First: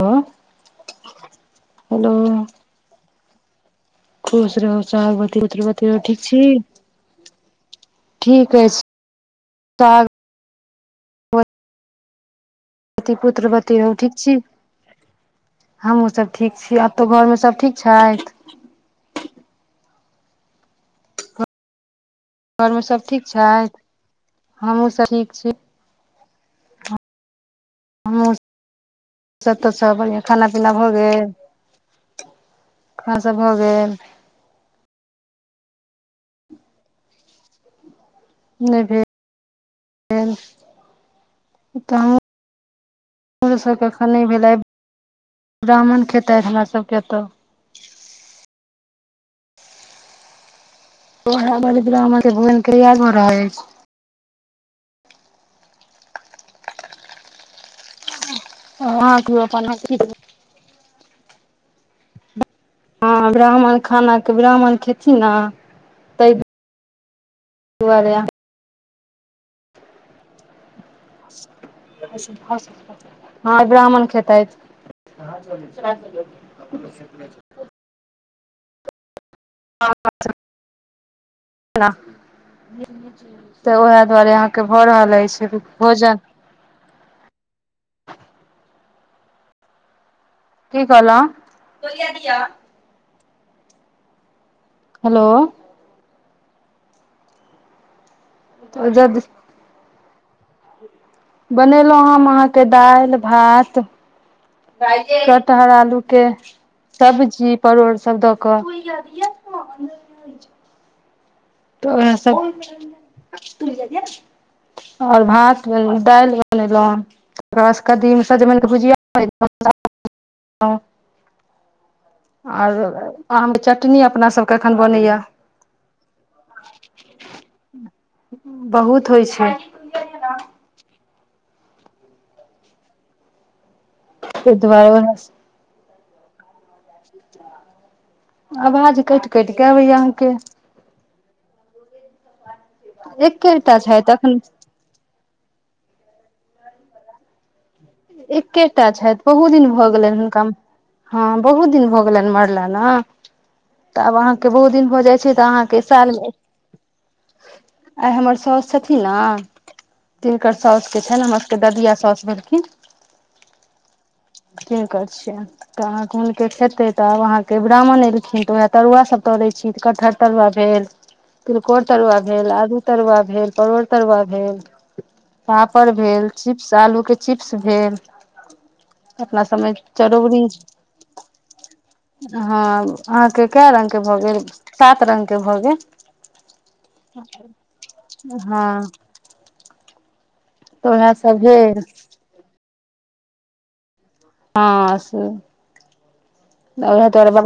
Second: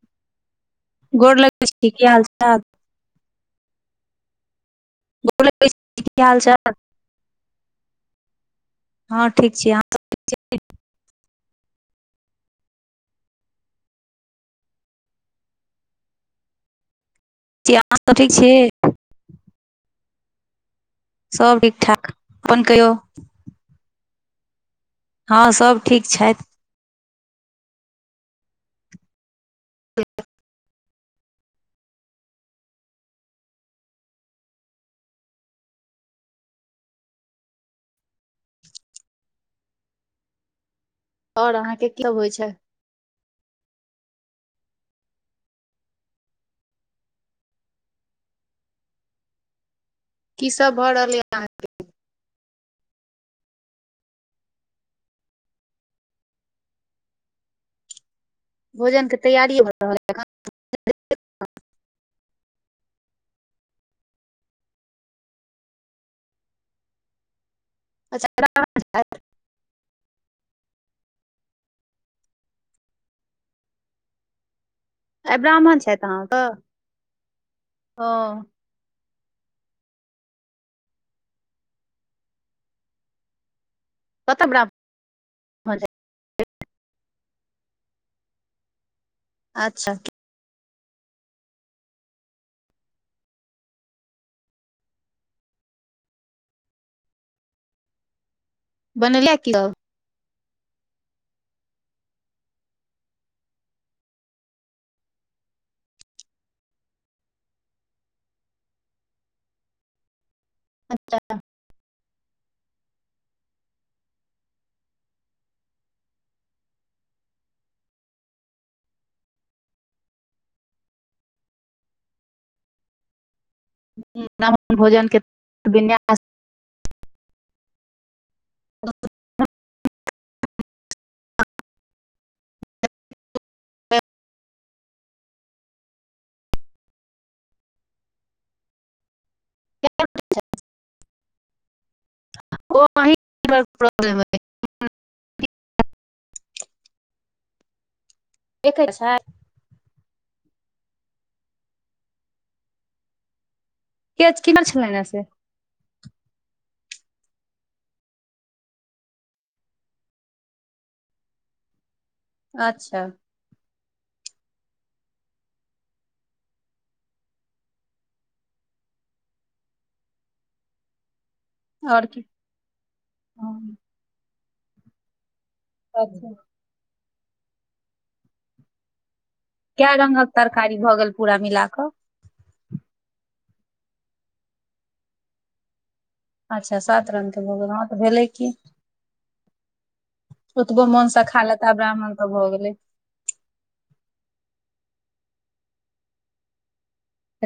Hello गोर लगै छी की हेलो हाल-चाल। खुश रहु। सोहागवती, लगै पुत्रवती रहु, ठीक की हाल छी। ठीक। अछि हाँ ठीक छी, अहाँ सब ठीक छी। [unintelligible] वती, पुत्रवती रहु, ठीक छी, हमहुँ सब ठीक छी आ तऽ घर मे सब छी ठीक अहाँ सब छैथ। ठीक छी सब ठीक-ठाक, अपन घरमे कहियौ। सब ठीक छथि हमहूँ हाँ सब ठीक छैथ। हमु सब त सब बढ़ियाँ खाना-पीना भऽ गेल, खा सब भऽ गेल। नै भेल। और अहाँ के कब होय छै। कखनि भेलै ब्राह्मण खेतथि हमरा सभकेतय। [unintelligible] किस। [unintelligible] बह ब म भ। [unintelligible] तैयार भ रहै एछ। ओ ह भोजन के ख तैयारी अपन। भऽ [unintelligible] [unintelligible] हँ ब्राह्मण खानाके ब्राह्मण खेथि ने तै। [unintelligible] अच्छा। [unintelligible] अ। [unintelligible] [unintelligible] हँ ब्राह्मण खेतायत। ह आइ चू। ब्राह्मण छथि अहाँके ओ [unintelligible] ह। [unintelligible] तऽ उएह दुआरे कतऽ अहाँके भऽ रहल अछि ब्राह्मण छथि भोजन। [unintelligible] अच्छा। [unintelligible] की कहलो। [unintelligible] हेलो। [unintelligible] जद बनले कियो। [unintelligible] बनेलहुँ हम अहाँके दालि भात -कटहर आलू के सब्जी परोड़ सब दऽ कऽ। [unintelligible] तऽ। [unintelligible] ओहिमे आओर भात दालि बनेलहुँ तकर बाद कद्दीम -सजमनिके भुजिया। आ। [unintelligible] आम चटनी अपना सबके ब्राह्मण एखन भोजन बनैया। के विन्यास [unintelligible] हं। [unintelligible] बहुत होइ छै। [unintelligible] तअ दुआरे। [unintelligible] आ बाज कट। [unintelligible] कटि केबै अहाँके। [unintelligible] ओ अहीं नेटवर्क एक्ेटा छै प्रॉब्लम तखन। अइ [unintelligible] एकेटा छथि बहुत दिन भऽ गेलनि हुनका मे। हँ बहुत दिन होगलनि मरला न। [unintelligible] तऽ आब के अहाँके किनर बहुत दिन हो छलनि जाइ से छै तऽ अहाँके सालमे। [unintelligible] आ हमर सस स- हमर सबिया स। अच्छा। [unintelligible] की करै छियै तऽ अहाँके हुनके खेतै तऽ आब अहाँके ब्राह्मण अ एलखिन तऽ उएह तरुआसभ तरै छी तऽ कटहर तरुआ भेल। तिलकोर आओर तरुआ की भेल, आलू तरुआ भेल, परोड़ तरुआ भेल। [unintelligible] पापड़ अच्छा भेल चिप्स आलू के ‌‌‌‌‌स भेल अपना सबमे कए रंगक चरौरी तरकारी भऽ गेल पूरा मिला कऽ ह अहाँके? क रंगग के भऽ गेल सात रंगग के भऽ गेल। अच्छा सात रंगगके भऽ गेल हा तऽ भेलै की। हँ [unintelligible] ओतबो तऽ उएह मोनसँ सब खा ल त भेल ब्राह्मण तऽ भऽ गेलै। [unintelligible] आहाँ स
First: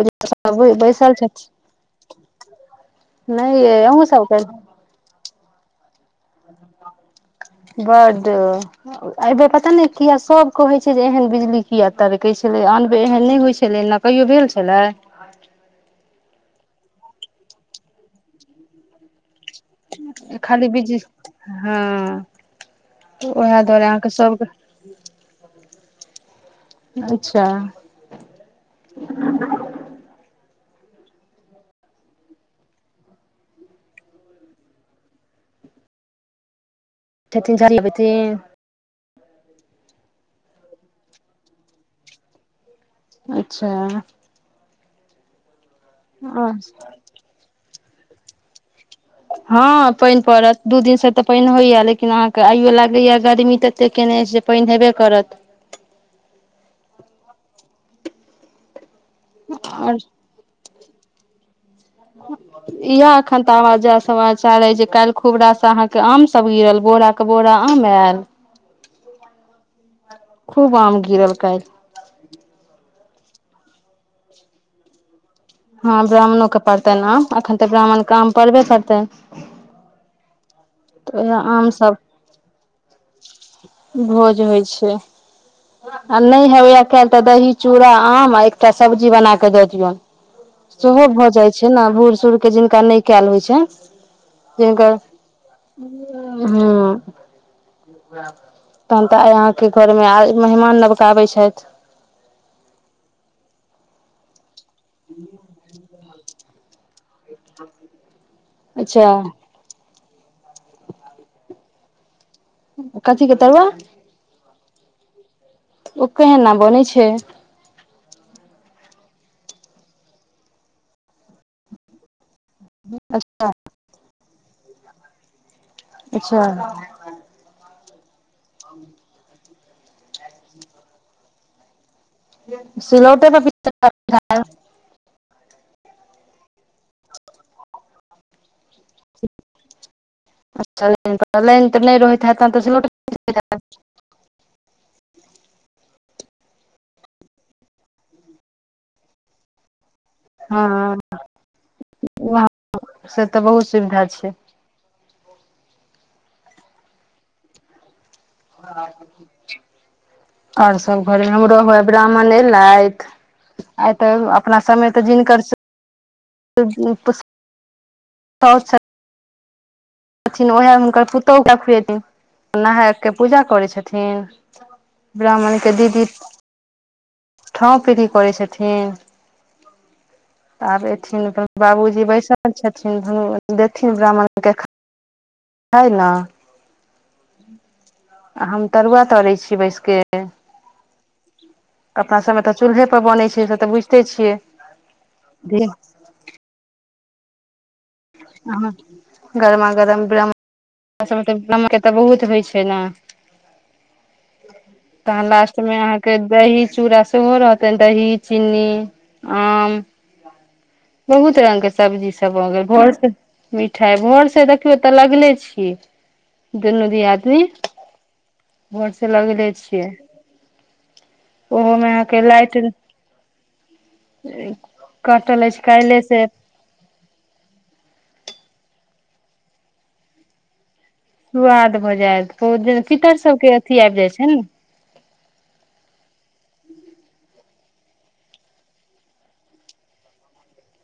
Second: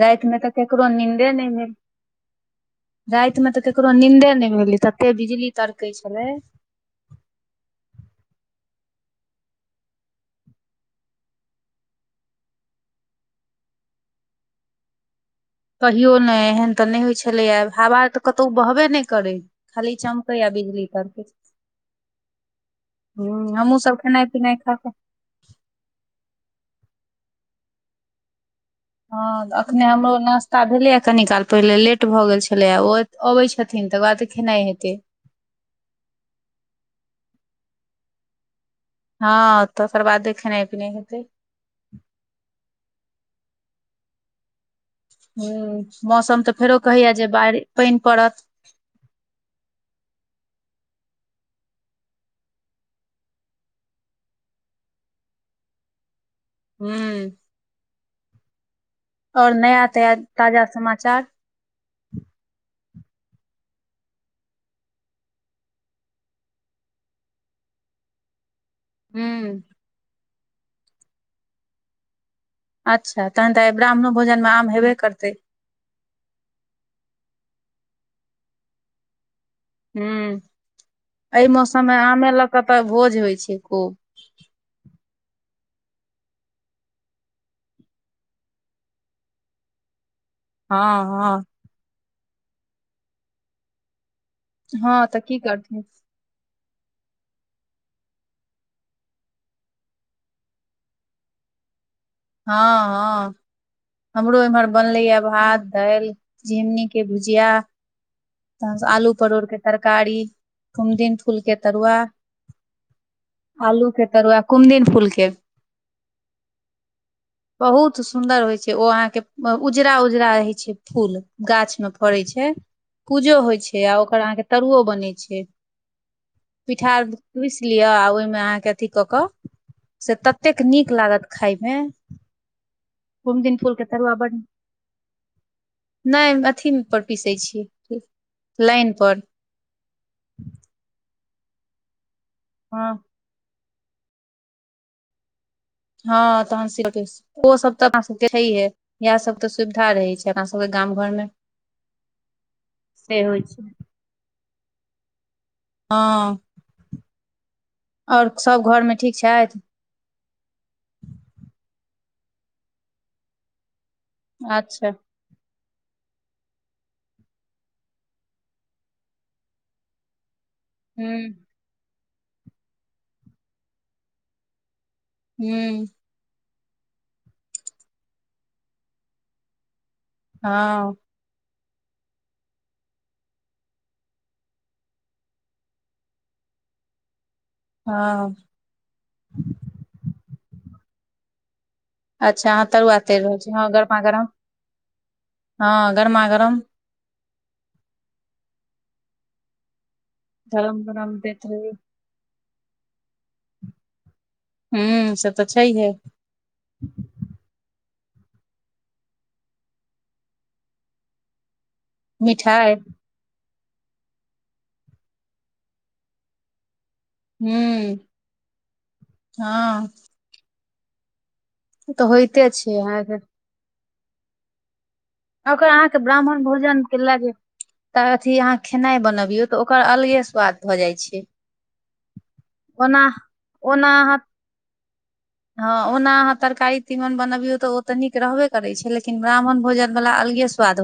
राति मे तऽ केकरो नीन्दे नहि छथिन भेल राति मे तऽ नहि यै केकरो अहूँ सब नीन्दे करू। नहि भेलै तते बिजली तर कै छलै। बड्ड अयबैर पता नहि किएक सभ कहैत छै जे एहन बिजली किए तड़कै छलै आनबैर एहन नहि होइ छलै ने कहियो भेल छलै? कहियो ने एहन तऽ नहि होइत छलैया हवा तऽ कतहु बहबे नहि करै। खाली चमकैया खाली बिजली बिजी तड़कै हँऽ हूँ उएह हमहुँ दुआरे सब अहाँके खेनाइ सभके पिनाइ खा कऽ अच्छा हँ तऽ एखने हमरो नाश्ता भेलैए कनि काल पहिले लेट भऽ गेल छलैए ओ अबै छथिन तकर बाद खेनाइ हेतै। छथिन [unintelligible] हँ तकर बादे खेनाइ पिनाइ हेतै। अच्छा हू मौसम तऽ फेरो कहैया जे बारि पानि पड़त। हँ पानि पड़त। दू दिनसँ तऽ पानि होइए लेकिन अहाँकेँ आइयो लागैए गर्मी तऽ एतेक केने से पानि हेबे करत। हू आऔर नया आओर तया ताजा समा चाल इह एखन ताजा समाचार अइ जे काल्हि खुब रासँ अहाँके आम सभ गिरल बोराके बोरा आम आयल। हू खूब आम गिरल कायल। अच्छा तहन तऽ आइ ब्राह्मण भोजन मे आम हेबे करतै? हँ ब्राह्मणोके पड़तैन आम एखन तऽ ब्राह्मणके आम पड़बे करतैन। हू एहि मौसममे सब आमे लऽ कऽ तऽ भोज होइ छै खूब। भोज होइ छै आ नहि होइया काल्हि तऽ दही चूड़ा आम आ एकटा सब्जी बना के द दियौन। हँ सेहो भऽ हँ जाइ छै ने बूढ़ सुर के जिनका नहि कयल होइ छनि। हँ तऽ की करथिन ह हं तहन तऽ यहाँके घर मे आ मेहमान नवका आबै छथि। [unintelligible] हँ हँ- हमरो एमहर। बनलै य भात दालि। जे। [unintelligible] के बुझिया त अच्छा आलू परोड़के तरफ। [unintelligible] तरकारी कुमदिन फूल के तरुआ। कथि के तरूआ। आलू के तरुआ [unintelligible] कुमदिन फूलके। [unintelligible] ओ केहना बनै छै। [unintelligible] बहुत सुंन्दर होय छै ओ अहाँ के उजरा उजरा रहे छै फूल गाछ में फड़े छै। पूजो अच्छा होइ छै आ ओकर अहाँके। तरुओ बनै छै। अच्छा पिठार पिसलो। ओहिमे। [unintelligible] अहाँके अथी कऽ कऽ। से ततेक नीक लागत खाायमे। सिलौटे त। बड [unintelligible] नहि अथिी पर पीसै छीियै। [unintelligible] लाइन पर [unintelligible] ‌। तऽ नहि रह। [unintelligible] तऽो। [unintelligible] अच्छा। [unintelligible] हँ तन ओ सब तऽ अपना सबके छै है इएह सब त सुविधा। ठा रहै छै अपना सबके गाम हँ घर मे वहाँ [unintelligible] से तऽ होइ बहुत छै। [unintelligible] सुविधा छै हँ। [unintelligible] आओर सब घर मे ठीक छथि आओर सब घरे नर। [unintelligible] ब्राह्मण एल आयत। [unintelligible] आइ तऽ अपना समय अच्छा तऽ जिनकर। [unintelligible] [unintelligible] ओहिह हुनकर हूँ पुतहु ओ का खुएथिन। [unintelligible] नहाय कऽ पूजा करै छथिन। [unintelligible] हूँ ब्राह्मणके दीदी। [unintelligible] ठौ पी कर छथि ठिन। [unintelligible] आब हँ एथिन [unintelligible] बाबूजी बैसल छथिन, [unintelligible] देथिन ब्राह्मण के खा हय ना। हँ हम तरुआ तरै छीये बैस के। अपना सबमे अच्छा तऽ अहाँ चूल्हे तरुआ पर तर बनै रहल छै छी से तऽ हँ गरमा बुझिते -गरम छियै हँ गरमा -गरम। ह [unintelligible] गरमा गरम। धरम। [unintelligible] ओय सब मे ते नमके तऽ बहुत होय छै ना। हूँ तहन से तऽ लास्ट मे छैहे अहाँ के दही-चूड़ा सेहो रहतेन। दही, चीनी, आम बहुत रंग के सब्जी सब मगर मिठाइ भोर से मिठाय भोर से देखियो ते लगले छ ई दुनू दु आदमी हूँ भोर से लगेले हँ छियै। उहो मे अहाँ तऽ के होइते लाइट छै अहाँके [unintelligible] अछि ओकर अहाँ के काल्हि से ब्राह्मण भोजन के लागे तऽ अथी अहाँ खेनाय बनबियौ तऽ ओकर अलगे स्वाद भऽ जाइ छै सुआद भऽ जाएत ओ जे पितर सब के अथी आएब जाय छन हाँ ओना अहाँ तरकारी, तीमन बनबियौ तऽ ओ ते नीक रहबे करै छै, लेकिन ब्राह्मण भोजन बला अलगे सुआद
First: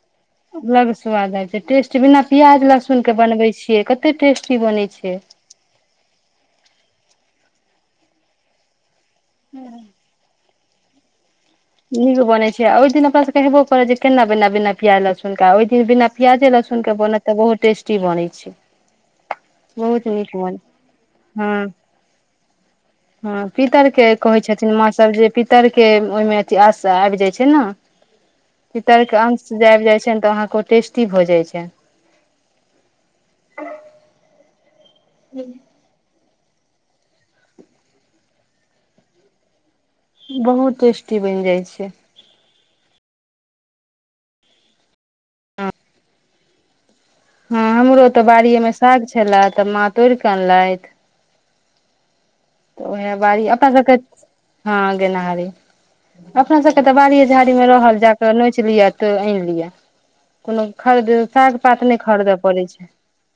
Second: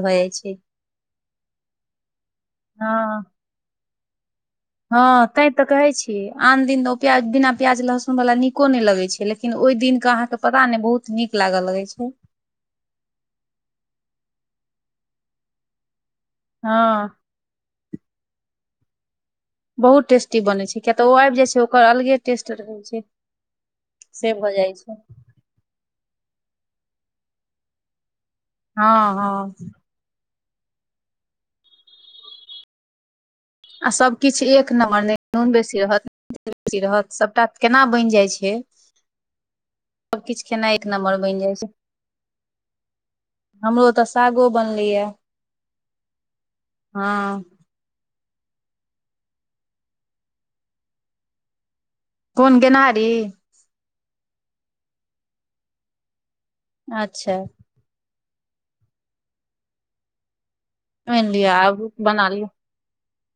अलग स्वाद आय छै, टेस्ट बिना प्याज, लहसुन के बनबै छियै क ते टेस हाँ तैते कहै छी आन दिन ओ प्याज बिना प्याज, लहसुन वला नीको नै लगे छै। लेकिन ओय दिन का अहाँ के पता नै बहुत नीक लागऽ लगै छै नीक बनै छै, ओय दिन अपना सबके हेबो करै जे केना बिना, बिना पियाज लहसुन के, ओय दिन बिना प्याजे, लहसुन के हँ बनत ते बहुत टेस्टी बनै छै। बहुत नीक टेस्टी बन बनै छै, किया ते ओ आब जाय छै ओकर अलगे टेस्ट रहे हाँ पितर के कहै छथिन माँ छै सब जे पितर के ओय मे इ आास आबि जाइ छै ने। हँ शीतल के हँ अंश आबि जाइ छै ने तऽ वहाँ। टेी भऽ जाइ छै। [unintelligible] नमर नहि नून बेसी रहत। [unintelligible] बेसी रहत सबटा केना बैन जाय छै। सबकिछु खेनाइ बहुत एक नम्बर टेस्टी बनि जाइ छै। [unintelligible] हमरो ओ तऽ सागो बनलैए। [unintelligible] हँ। [unintelligible] हँ। [unintelligible] हमरो तऽ बाड़ीें साग छले आ मा तोड़िके अनलथि। कोन तऽ गेनहारी ओह बी अप सब। हँ गेनाहरीी। [unintelligible] अपना सबके तऽ बाड़िए अच्छा झाड़ी मे रहल जा। तऽ नोच लियअ तऽ आनि लिअ। [unintelligible] कोनो खरीद आनि लिअ साग पात आबू नहि बना खरीदय लिअ पड़ैत छै। [unintelligible]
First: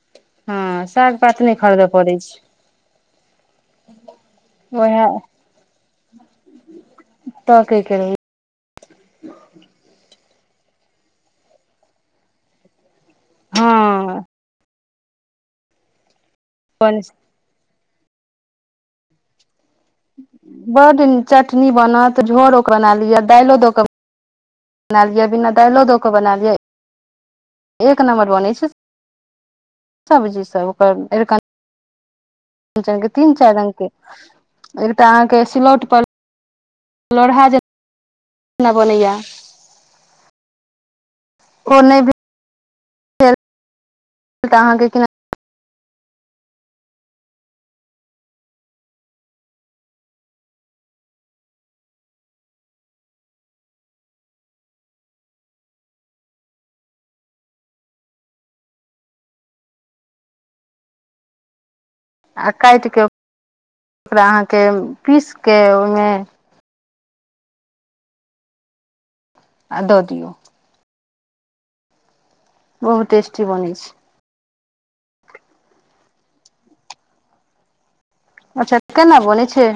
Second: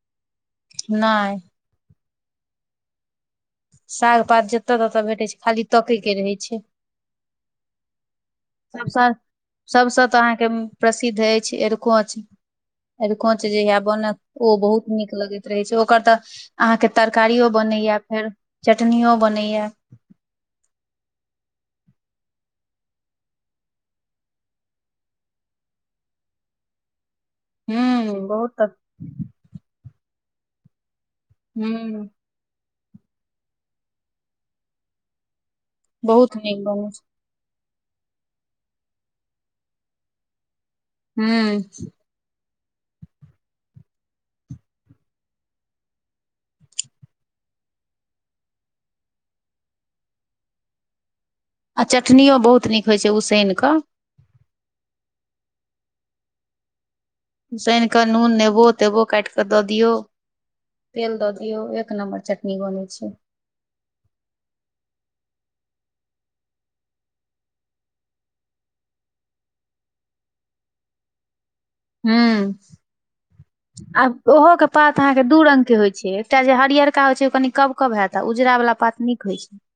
हँ साग नहि पात न खरीद। परज। [unintelligible] साग पात जतय ततय भेटै छै खाली तकयके रहै छै। [unintelligible] त क करबै। सबसँ- सबसँ तऽ अहाँके। के प्रसिद्ध अछि आरको अछि। [unintelligible] आर कोनच जे ह बन हँ ओ बहुत। नीक लगैत रहै छै ओकर तऽ। अहाँके तरकारियो बनैया। फेर चटनियो बनैए। बड्ड चटनी बनत झोड़ोके बना लिअ दालिओ दऽ कऽ -बना लिअ बिना दालिओ दऽ कऽ बना लियै। [unintelligible] एक हूं नम्बर बनै बहुत छै। [unintelligible] सबजी सब ओकर। [unintelligible] हू। [unintelligible] न च तीन चारि अङके एक तऽ अहाँके। सिलोट पर बहुत नीक बनै छै [unintelligible] लढा। बोलेए। [unintelligible] ह्मं। [unintelligible] ख तऽ -अहाँके केना। [unintelligible] आ चटनिओ बहुत नीक होइ छै उसैान कऽ। सान कऽ नून नेबो-तेबो काटि कऽ दऽ दियौ तेल दऽ दियौ एक नम्बर आ चटनी बनै काटि कऽ छै ओकरा अहाँके पीस के ओयमे आ दऽ दिऔ। हूं। बहुत टेस्टी [unintelligible] बनै छै आब ओहो के पात अहाँ के दू रंग के होय छै एकटा जे हरियरका होय छै ओ कनी कब-कब हेएत। अच्छा केना बनेै छै।